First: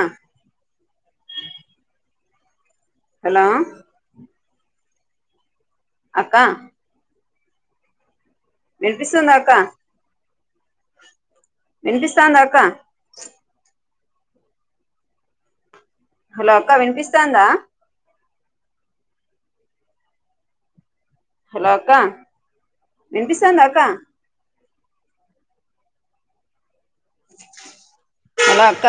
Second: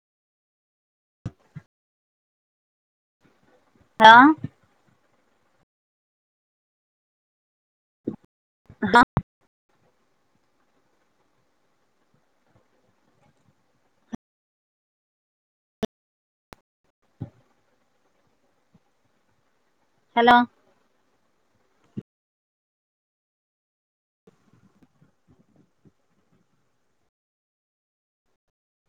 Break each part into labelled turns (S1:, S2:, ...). S1: అ hello
S2: లో
S1: అక్కా వినిపిస్తుంద అక్కా వినిపిస్తాందా అక్క హలో అక్క వినిపిస్తాందా
S2: హలో
S1: హలో అక్క వినిపిస్తాందా అక్క హలో అక్క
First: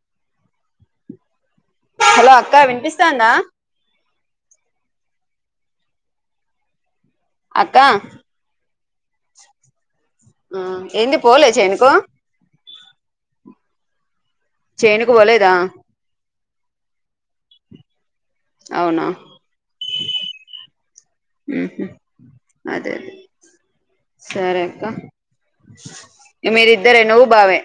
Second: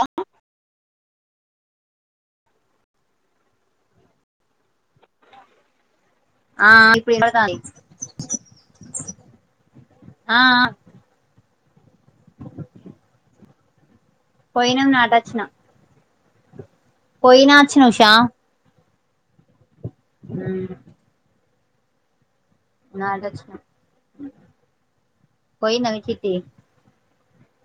S2: లో
S1: హలో అక్క వినిపిస్తాందా
S2: ఆ ఆ ఇప్పుడు వినబడుతంది
S1: అక్క
S2: ఆ ఆ
S1: ఏంది పోలే చేనుకు
S2: పోయినం
S1: చేనుకు పోలేదా
S2: పోయినా అచ్చిన ఉషా
S1: అవునా
S2: అ
S1: ఉహు అదే అదే
S2: నాటచ్చిన
S1: సరే అక్క
S2: పోయిందా మీ చిట్టి
S1: మీరీ ఇద్దరే నువ్వు బావే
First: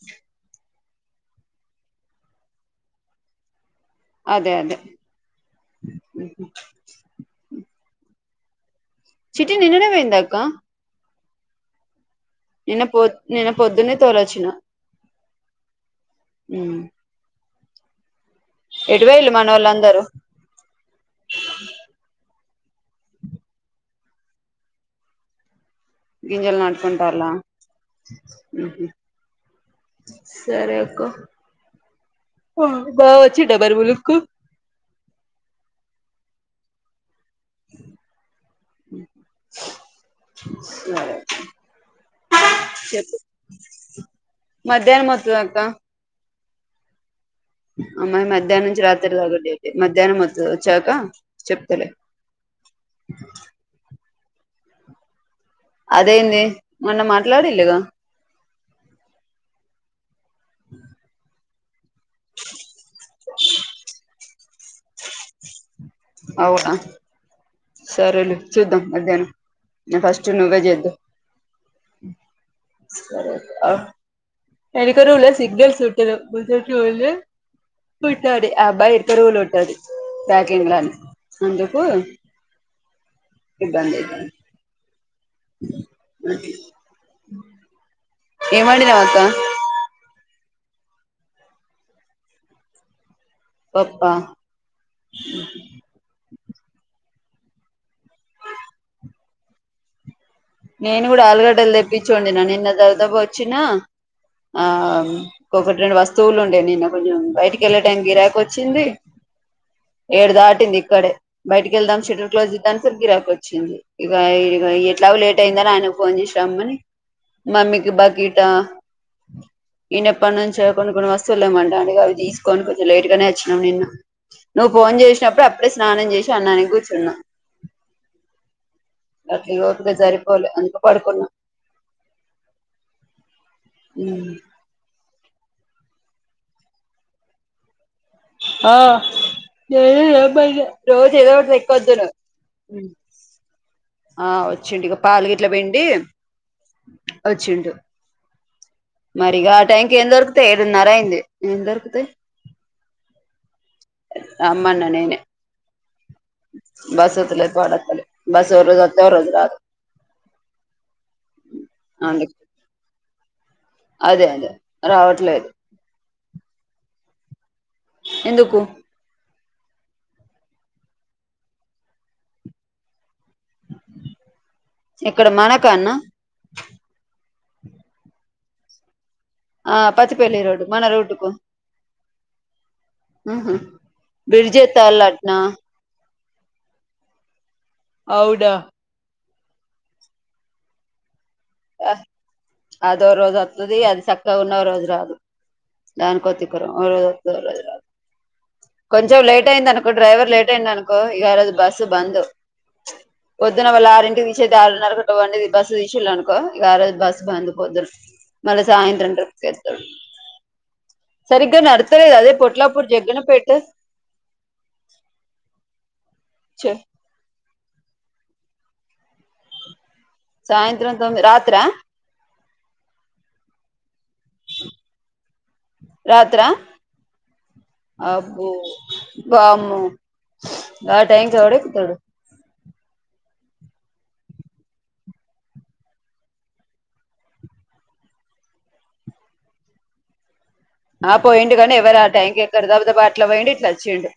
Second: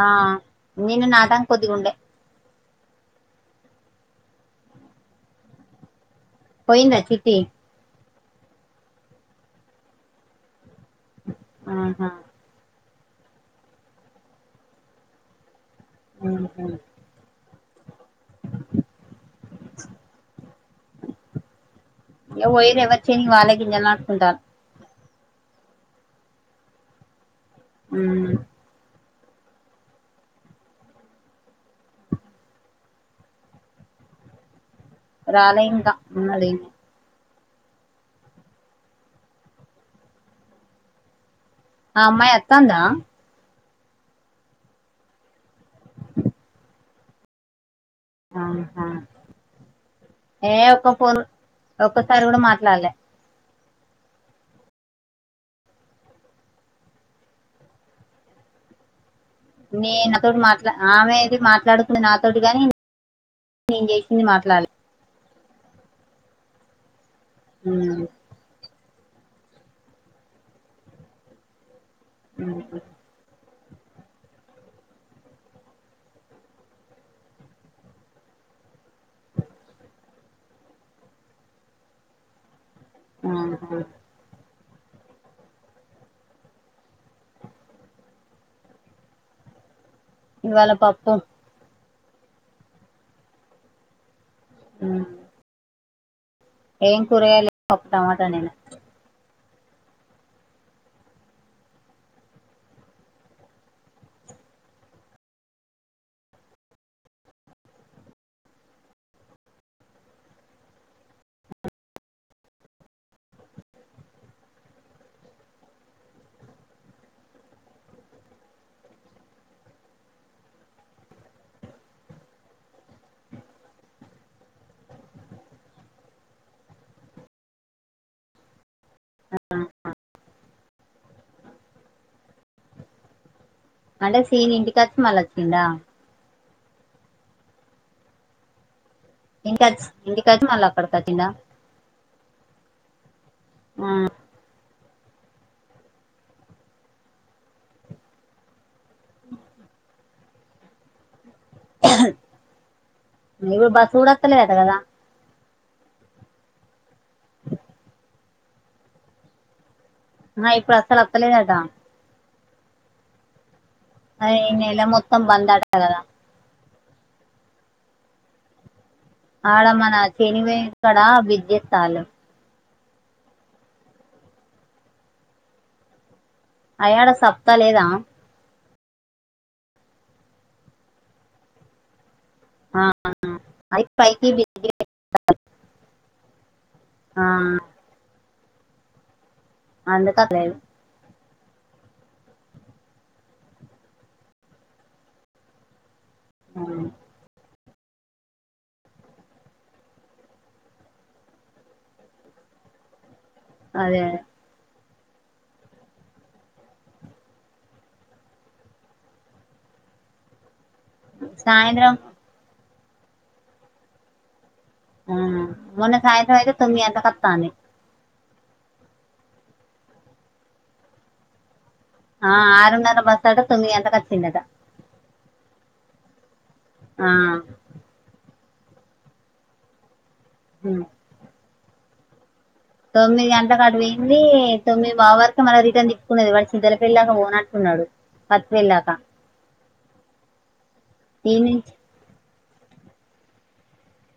S2: ఆ నేను నాదం కొద్దిగా ఉండే
S1: అదే అదే
S2: పోయిందా చిట్టి
S1: చిట్టి నిన్ననే పోయిందక్క
S2: ఆహా
S1: నిన్న పొద్ నిన్న పొద్దున్నే తోలోచ్చిన
S2: ఆ మూకలు
S1: ఉమ్ ఎటుబోయిల్ మనోళ్లందరూ
S2: ఇగ బోయింర్ ఎవరు చెళ్ళో వాళ్ళ గింజలు నాటుకుంటారూ
S1: గింజలు నట్కుంటారలా సరే అక్క బా వచ్చిండ బర్ బులుక్కు
S2: రాలే ఇంకా [unintelligible]
S1: సరే
S2: ఆ అమ్మాయి ఒత్తంద
S1: చెప్పు మధ్యాహ్నం మొత్తది అత్త అమ్మాయి మధ్యాహ్నం నుంచి
S2: ఆహా
S1: రాత్రి తాగలే మధ్యాహ్నం వ వచ్చాక చెప్తలే
S2: సార్ కూడా మాట్లాడలే
S1: అదేంది మొన్న మాట్లాడిల్ గా
S2: నే నాతోటి మాట్లా ఆమె ఇది మాట్లాడు నాతోటి గాని నేను చేసింది మాట్లాడలే
S1: అవునా సరేలే చూద్దాం మధ్యాహ్నం ఫస్ట్ నువ్వే చేదువ్
S2: ఉ
S1: సరే ఆ ఎనక రూమ్ లో సిగ్నల్స్ ఉంటలేవ్ ముందల్కీ వెళ్ళి విట్టాదది అబ్బాయిక రూమ్లుంటది ప్యాకంలా అందుకు ఇబ్బంది అవుతుంది కే ఏం వండినవ్ అక్క
S2: ఇవాళ పప్పు
S1: పప్పా
S2: ఆ ఏం కురగయాలు లేవన్ పప్పు టమాట వండిన
S1: నేను కూడా ఆలుగడ్డలు తెప్పించోండినా నిన్న దాబా దాబా వచ్చినా ఆ ఒకొటి రెండు వస్తువులు ఉండే నిన్న కొంచెం బయటికి వెళ్ళే టైమ్గిరాకి వచ్చింది ఏడు దాటింది ఇక్కడే బయటికి వెళ్దాం షటిల్ క్లోజ్ చేద్దా అని సరికి గీరాక్ వచ్చింది ఇక ఇ ఎట్లా లేట్ లేట్ అయిందని ఆయనకు ఫోన్ చేసి రామ్మని మమ్కి బకెట్ నేను ఎప్పటి నుంచో కొన్ని కొన్ని వస్తువులు లేమంట అంటే అవి తీసుకోని కొంచెం లేట్ గానే వచ్చినాం నిన్న నువ్వు ఫోన్ చేసినప్పుడు అప్పుడే స్నానం చేసి అన్నానికి కూర్చున్నా [inaudible] పోలే అందుకు పడుకున్నా
S2: అంటే సిరి ఇంటికి వచ్చి మల్ల వచ్చిందా
S1: ఓ ఏ
S2: ఇంటికచ్చి ఇంటికచ్చి మళ్ళీ అక్కడికి
S1: రోజ
S2: వచ్చిండా
S1: ఏదాటి తకుతునా [inaudible] ఆ వచ్చి ఇదిగో పాలు గిట్ల పిండి వచ్చిండు మరిగా ఆ టైంకి ఏం దొరుకుతాయి ఏడున్నర అయింది ఏం దొరుకుతాయి
S2: ఉ బస్ కూడా వత్తలేదట కదా
S1: తెమ్మనని బస్సు వొత్తలే పడతలేదు బస్ ఓ రోజైతే ఓ రోజు రాదు
S2: ఆ ఇప్పుడు అసలు వస్తలేదట
S1: అవునులే
S2: ఆ
S1: అదే
S2: ఈనెల మొత్తం
S1: రావట్లేదు
S2: బంద్ అంట కదా
S1: ఎందుకు
S2: ఆడమన సినిమాస్ కాడ బ్రిడ్జ్ వేస్తాడు
S1: ఎక్కడ మన కన్నా
S2: అయినా ఆడ చెప్తా లేదా
S1: ఆ పత్తిపల్లి రోడ్డు మన రోడ్డుకు
S2: ఆ
S1: ఉహు
S2: అది పైకి
S1: బ్రిడ్జ్ ఏత్తన్నారట్లనా
S2: ఆ
S1: అవుడా
S2: అంత తప్ప [inaudible]
S1: ఆ అదో రోజు వస్తుది అది చక్కగా ఉన్న రోజు రాదు దనికి కొతికరజ [inaudible] కొంచెం లేట్ అయింది అనుకుంటారు లేట్ అయింది అనుకో ఇంకా ఆరోజు బస్సు పొద్దున వాళ్లు
S2: అదే
S1: ఆరింటికి తీసే దా [inaudible] రున్నారుది బస్ తీసుళ్ళను కొ ఆరోజు బస్సు బంద్ పొద్దున్నే మళ్ళీ సాయంత్రం రిప్కి వేస్తాడు సరిగ్గా
S2: సాయంత్రం
S1: నడతలేదు అది పొట్లప్పుడు జగ్గనపేటు
S2: ఆ మొన్న సాయ్రం అయితే
S1: చ
S2: తొమ్మిది గంటలకి వత్తాంది
S1: సాయంత్రం తొమ్మిది రాత్ర
S2: ఆ ఆరున్నర బస్సు అంటే తొమ్మిది గంటలకు వచ్చిందట
S1: రాత్ర
S2: ఆ
S1: అబ్బో వామ్మో
S2: ఉ
S1: ఆ టైం కి ఎవరు ఎక్కుతారు
S2: తొమ్మిది గంటలకు అటు పోయింది తొమ్మిది బావ వరకు మల్ల రిటర్న్ తిప్పుకొని వాడు సిద్దల పెళ్లిలాక పోనంటున్నాడు పత్తిల్లాక
S1: ఆ
S2: ఈ
S1: పోయిండు
S2: నుంచి
S1: కానీ ఎవరు ఆ టైం కి ఎక్కరు గబగబా అట్ల పోయిండు ఇట్లా వచ్చిండు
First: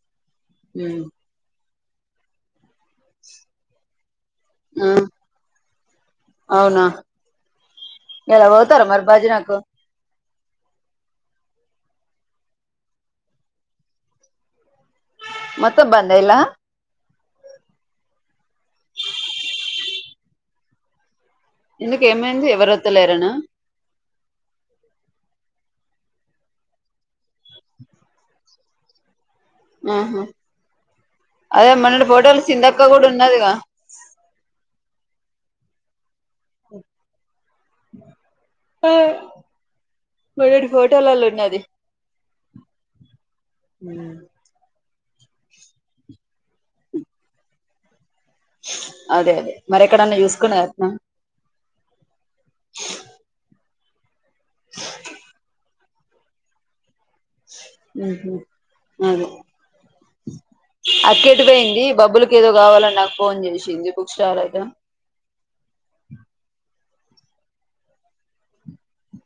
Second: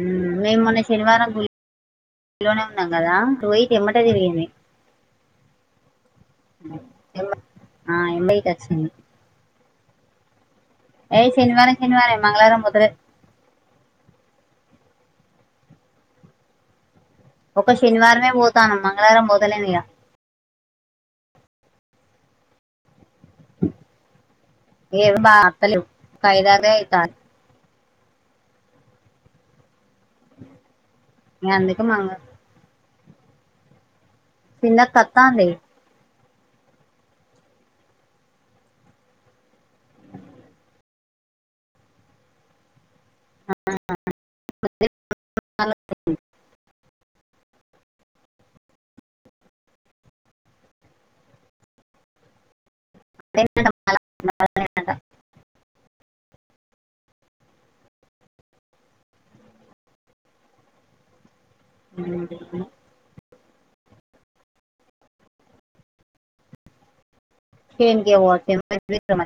S2: ఉ మేము మొన్న
S1: ఉమ్
S2: శనివారం ఇంట్లోనే ఉన్నాం కదా వెమ్మటనే తిరిగింది
S1: ఆ అవునా
S2: ఆ ఎబైకాక్ష [inaudible]
S1: బజారుకు
S2: ఏయ్ శనివారం శనివారం మంగళవారం పోతాలే
S1: మొత్తం బందైలా
S2: ఒక్క శనివారమే పోతానం మంగళవారం పోతాలేనిగ
S1: ఇందుక ఏమైంది ఎవరు వత్తలేరనా?
S2: ఏం బాగత్తలేవ్ ఐదారే ఐతాయ్
S1: ఆహ
S2: ఇగ
S1: అదే
S2: అందుకే
S1: మనని
S2: మంగ
S1: ఫోటోలు సిందక్క కూడా ఉన్నాదిగా?
S2: సిన్నక్కత్తాంది
S1: ఆ మ [unintelligible] టెల్లల్లు ఉన్నది ఉమ్
S2: [inaudible]
S1: అదే అదే మరి ఎక్కడన్నా చూస్కున్నా ఎత్నా?
S2: [inaudible]
S1: ఊహు అదే అక్కేటుపోయింద్ ఈ బబ్బులుకి ఏదో కావాలని నాకు ఫోన్ చేసింది బుక్ స్టాల్ అద
S2: ఏన్కేమో [inaudible] తెల్వ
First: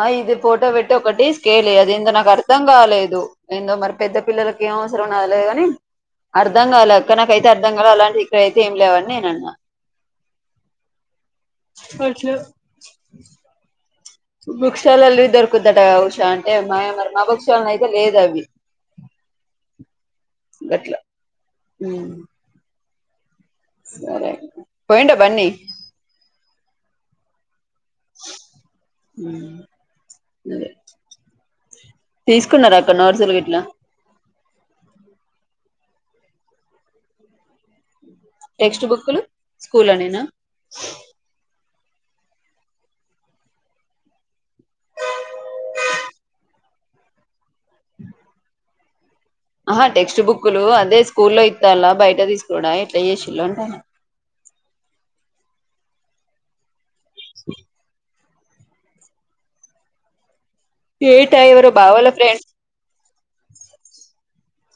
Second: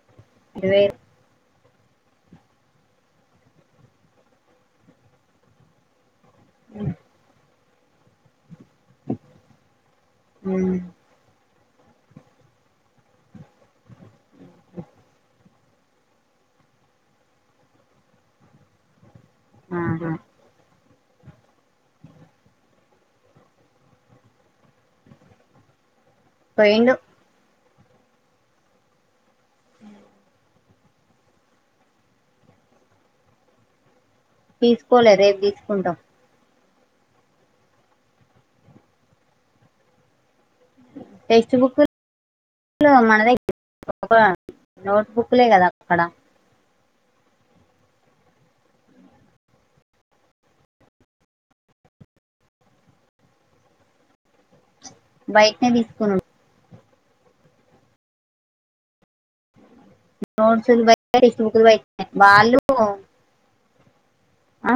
S1: ఆ ఇది
S2: ఇటు
S1: ఫోటో పెట్టి
S2: వేరు
S1: ఒకటిస్ కేలే అది ఏందో నాకు అర్థం కాలేదు ఏందో మరి పెద్ద పిల్లలకి ఏం అవసరమో నాలేదుగాని అర్ధం గాల అక్క నాకైతే అర్థం గాల అలాంటి ఐతే ఏం లేవని నేన్ అన్నా
S2: ఉమ్,
S1: అట్ల బుక్స్ స్టాల్ల లిడ్ దొరుకుదట గాల ఉషా అంటే మాఏ మరి మా బుక్షాలైతే లేదు అవి
S2: ఆహ
S1: గట్లా ఉమ్ సరే పొయిండా బన్నీ
S2: పొయిండు
S1: ఉ
S2: అ
S1: అదే తీస్కున్నారా అక్కా నోట్సులు గిట్లా
S2: తీస్కోలే రేపు తీసుకుంటాం
S1: టెక్స్ట్ బుక్లు స్కూల్ల నేనా
S2: టెక్స్ట్ బుక్ ల్ మన దగ్గర ఒక నోట్ బుక్లే కదా అక్కడ
S1: అ ఆహా టెక్స్ట్ బుక్లు అదే స్కూల్లో ఇత్తాల్లా బయట తీసుకోడా ఎట్లాచేసిళ్ళు అంటాన్నా
S2: బయట్నే తీస్కొను
S1: స
S2: నోట్సు ల్ బైట్నే, టెస్ట్
S1: ఏటా
S2: బుక్లు
S1: ఎవరో
S2: బైట్నే
S1: బావోళ్ళ ఫ్రెండ్స్
S2: వాళ్ళు ఆ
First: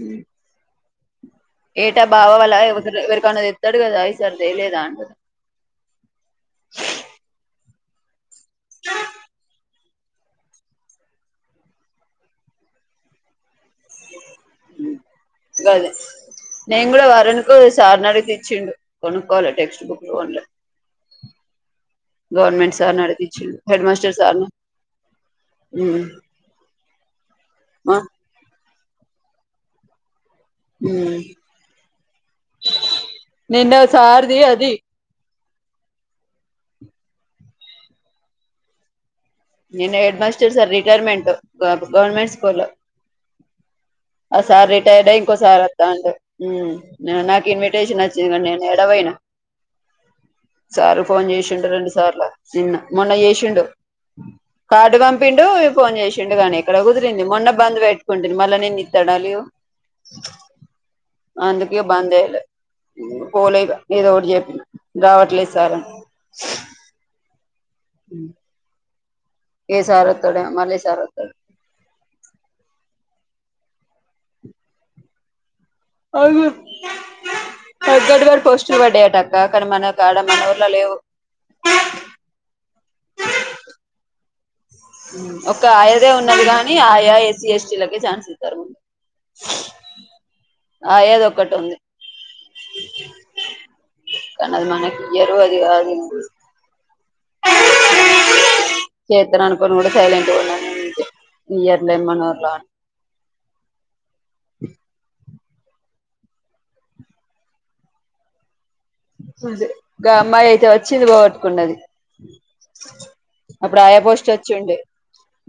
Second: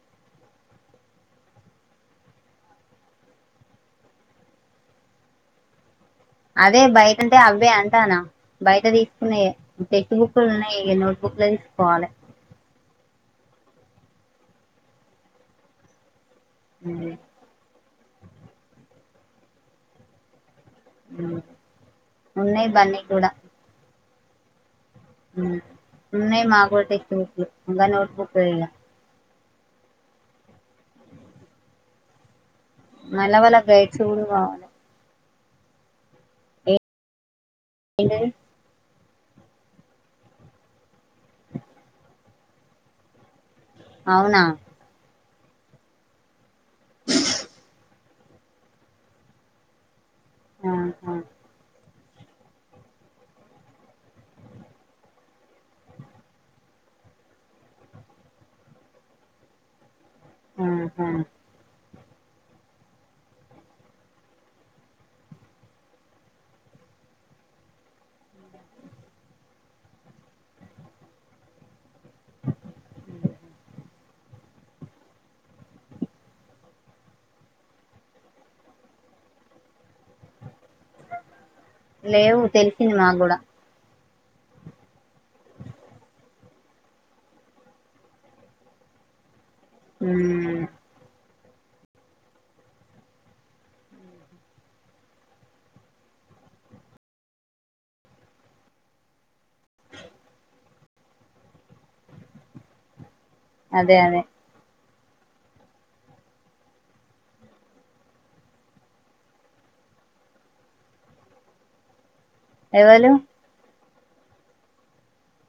S1: ఊ ఏటా బావ వాల ఎవరిదరవరికనా తెత్తాడు కదా ఈసారి తెలేదా అంటున్నా?
S2: అదే బయటంటే అబ్బే అంటానా బయట తీసుకునేయే టెక్స్ట్ బుక్లు ఉన్నాయి ఇగ నోట్ బుక్లే తీసుకోవాలె
S1: గదే నేను గూడా
S2: ఉమ్,
S1: వరుణ్ కు స్ సార్నడిగితే ఇచ్చిండు కొనుక్కవాలె టెక్స్ట్ బుక్లు కొన్లే
S2: ఆ
S1: గవర్మెంట్ సార్ ని అడిగిచ్చ హెడ్ మాస్టర్ సార్ను
S2: ఉన్నయి మాకు టెక్ట్స్ బుక్లూ ఇంకా
S1: ఆ
S2: నోట్ బుక్ పోయిన మళ్ళీ వాళ్ళ
S1: నిన్న
S2: గైడ్స్ కూడా
S1: సారది
S2: కావాలి
S1: అది
S2: ఏంది
S1: నిన్న హెడ్ మాస్టర్ సార్ ది రిటైర్మెంట్ గవర్నమెంట్ స్కూల్ లో
S2: అవునా
S1: ఆస రేట్ టేడ ఇంకోసారి వస్తాండ్ హ్మ్ నాకు ఇన్విటేషన్ వచ్చింది కాని నేను ఏడవోయినా సారు
S2: ఆహా
S1: ఫోన్ చేసిండు రెండు సార్లు నిన్న మొన్న చేసిండు కార్డు పంపిండు ఫోన్ చేసిండు గానీ ఎక్కడ కుదిరింది మొన్న బంద్ పెట్టుకుంటుంది మళ్ళా నేను ఇత్తడాలి
S2: ఆహా
S1: అందుకే బందుచేయలె పోలేదు ఏదో ఒకటి చెప్పి రావట్లేదు సార్ అని హ్మ్ ఏసారొత్తాడు మల్లే సారొత్తాడు అవునా కండక్టర్ పోస్టులు పడ్డాయటక్క కానీ మనకుడ మన ఊర్లో లేవు
S2: లేవు తెలిసింది మా కూడా
S1: ఒక ఆయదే ఉన్నది గాని ఆయా ఎస్సీ ఎస్టీ లకే ఛాన్స్ ఇస్తారు ముందు
S2: మ్మ్
S1: ఆ ఏదో ఒకటి ఉంది కానీ అది మనకి ఎరువు అది ఆగింది కేతురా అనుకొను కూడా సైలెంట్ పో ఇయర్లేమనోర్లా
S2: అదే అదే
S1: గా అమ్మాయి అయితే వచ్చింది పోగట్టుకున్నది
S2: ఎవలు
S1: అప్పుడు ఆయా పోస్ట్ వచ్చింది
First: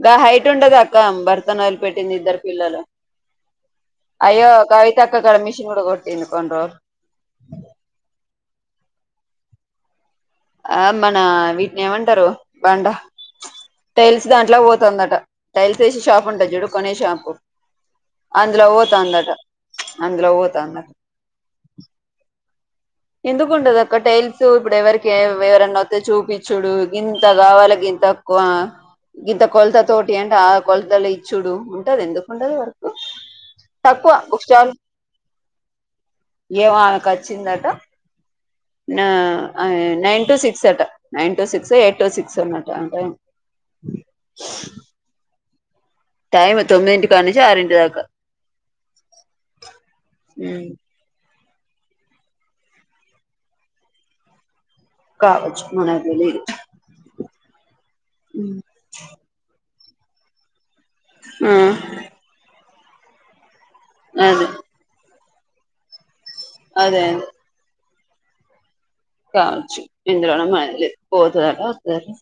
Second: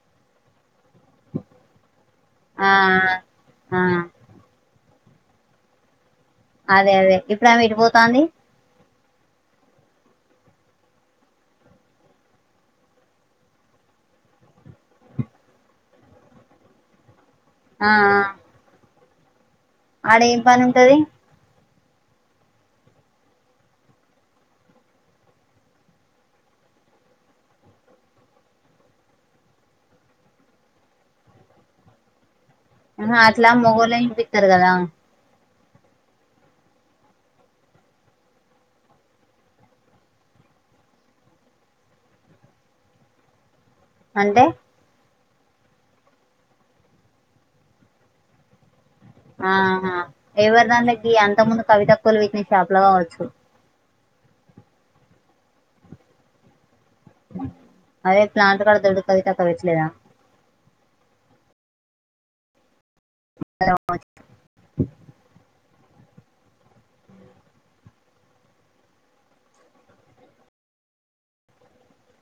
S1: గా హైట్ ఉండదా ఇంక ఆమె బర్తన్ ఆయిల్ పెట్టింది ఇద్దరు
S2: ఆ
S1: పిల్లలు
S2: ఆ
S1: అయ్యో కవిత అక్కడ మిషన్ కూడా కొటికోండ్ర
S2: అదే అదే ఇప్పుడ ఆమె ఎటు పోతాంది
S1: ఆ మన వీటిని ఏమంటారు బాండ టైల్స్ దాంట్లో పోతుందట టైల్స్ వేసి షాప్ ఉంటాది చుడు కొనే షాపు
S2: ఆ ఆ
S1: అందులో పోతాందట
S2: ఆడ
S1: అందులో
S2: ఏం పని
S1: పోతాందట
S2: ఉంటది
S1: ఎందుకుండ దక్క టైల్స్ ఇప్పుడు ఎవరికి ఎవరన్నవస్తే చూపించుడు ఇంత కావాలి గ ఇంత ఇంత కొలత తోటి అంటే ఆ కొలతలు ఇచ్చుడు ఉంటది ఎందుకుండది వర్కు
S2: అ అట్లా మొగల్లా
S1: తక్కువ బుక్
S2: ఇప్పితారు కదా
S1: ఏం ఆమెకు వచ్చిందట నైన్ నైన్ టు సిక్స్ అట ఎయిట్ టు సిక్స్ అన్నట అంట
S2: అంటే
S1: టైమ్ తొమిదింటి కాన్నుంచి ఆ రింటి దాకా
S2: ఆహా ఎవరి
S1: ఉమ్
S2: దాన్లోకి అంత ముందు కవితక్కోలు విక్నే షాప్ లో కావచ్చు
S1: కావచ్చు, మనకు తెలియదు,
S2: అదే ప్లాంట కడతడు కది తక్కవట్లేదా
S1: ఆ
S2: [unintelligible]
S1: అదే అదే అదె కావచ్చు ఎందులోన మయం లేద్ పోతదటా వస్తదటా.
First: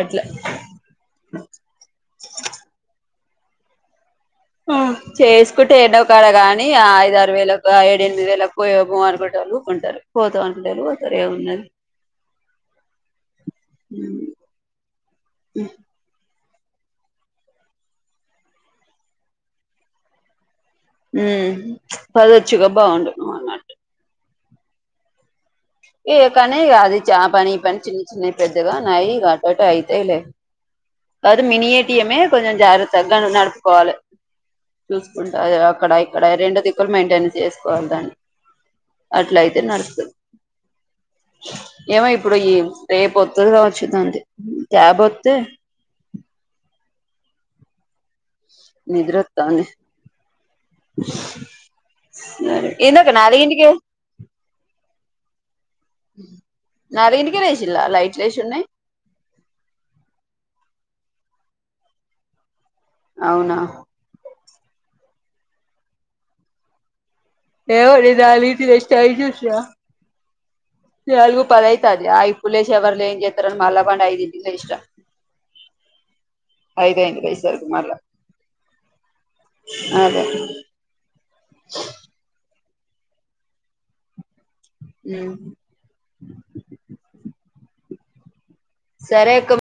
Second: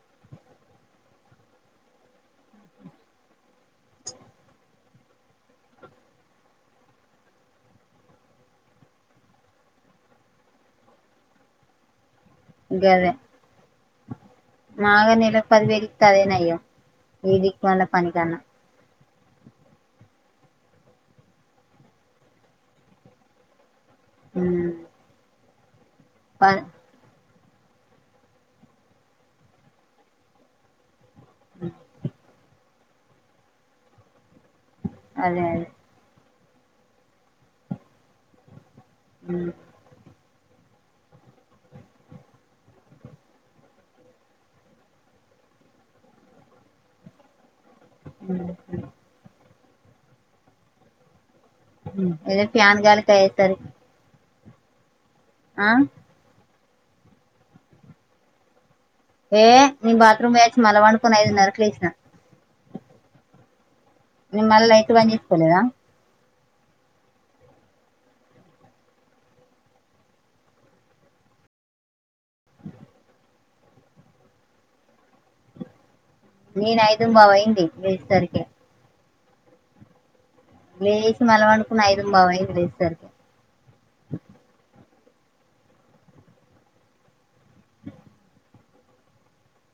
S1: అట్ల ఆ చేసుకుంటే ఏడ్నో ఒక్కాడ గానీ ఆ ఐద్ ఆరు వేలకు ఆ ఏడ్ ఎనిమిది వేలకు ఏమో అనుకుంటోళ్ళు కొంటరు. పోత అన్నటోళ్ళూ వస్తరు ఏమున్నది
S2: గదే నాకే నెలక్ పదివేళ్ కదే నయ్యం ఈ దిక్కుమాలిన పని కన్నా
S1: ఊ ప్చ్ పదొచ్చుగా బాగుండు.
S2: హ్మా
S1: ఏ కానీ ఇగ అది చా పని ఈ పని చిన్న చిన్నవి పెద్దగా నాయీ ఇగ అటటు అయితయిలే. అదు మినీ ఏటిఎమే కొంచం జాగ్రత్తగా నువ్ నడుపుకోవాలే. చూసుకుంటా
S2: అదే అదే
S1: అది అక్కడా ఇక్కడా రెండు దిక్కుల్ మెయింటెన్ చేసుకోవాలి దాన్ని. అట్ల అయితే నడుస్తది ఏమో ఇప్పుడు ఈ రేపొత్తదిగావచ్చు దాంది క్యాబ్ ఒత్తే. నిద్రొత్తాంది
S2: ఏదో ఫ్యాన్ గాలికి
S1: ఏందక్కా
S2: అయ్యేసరి
S1: నాలుగింటికే
S2: ఆ
S1: నాలుగింటికే లేశిల్లా లైట్లు ఏశి ఉన్నయ్
S2: ఏహ్ నేన్ బత్రూమ్ పోయి వచ్చి మల్ల పండుకొని ఐదున్నరకు లేేశినా
S1: అవునా
S2: నేను మల్ల లైట్లు బంజేసుకోలేదా
S1: ఏదో నేను నాలుగింటికి లేశి టైమ్ చూశినా నాల్గు పదైతాంది ఆ ఇపుడు లేశి ఎవర్లు ఏం జేత్తరని మల్లా పండి ఐదింటికి లేశినా.
S2: నేను ఐదుం
S1: అయింది
S2: బావయింది
S1: లేసేసరికి మళ్ళా
S2: లేశేసరికి ఇగా.
S1: అదే
S2: లేశి మల్ల పండుకున్న ఐదుం బావయింది లేేశేసరికి
S1: ఊ సరే అక్క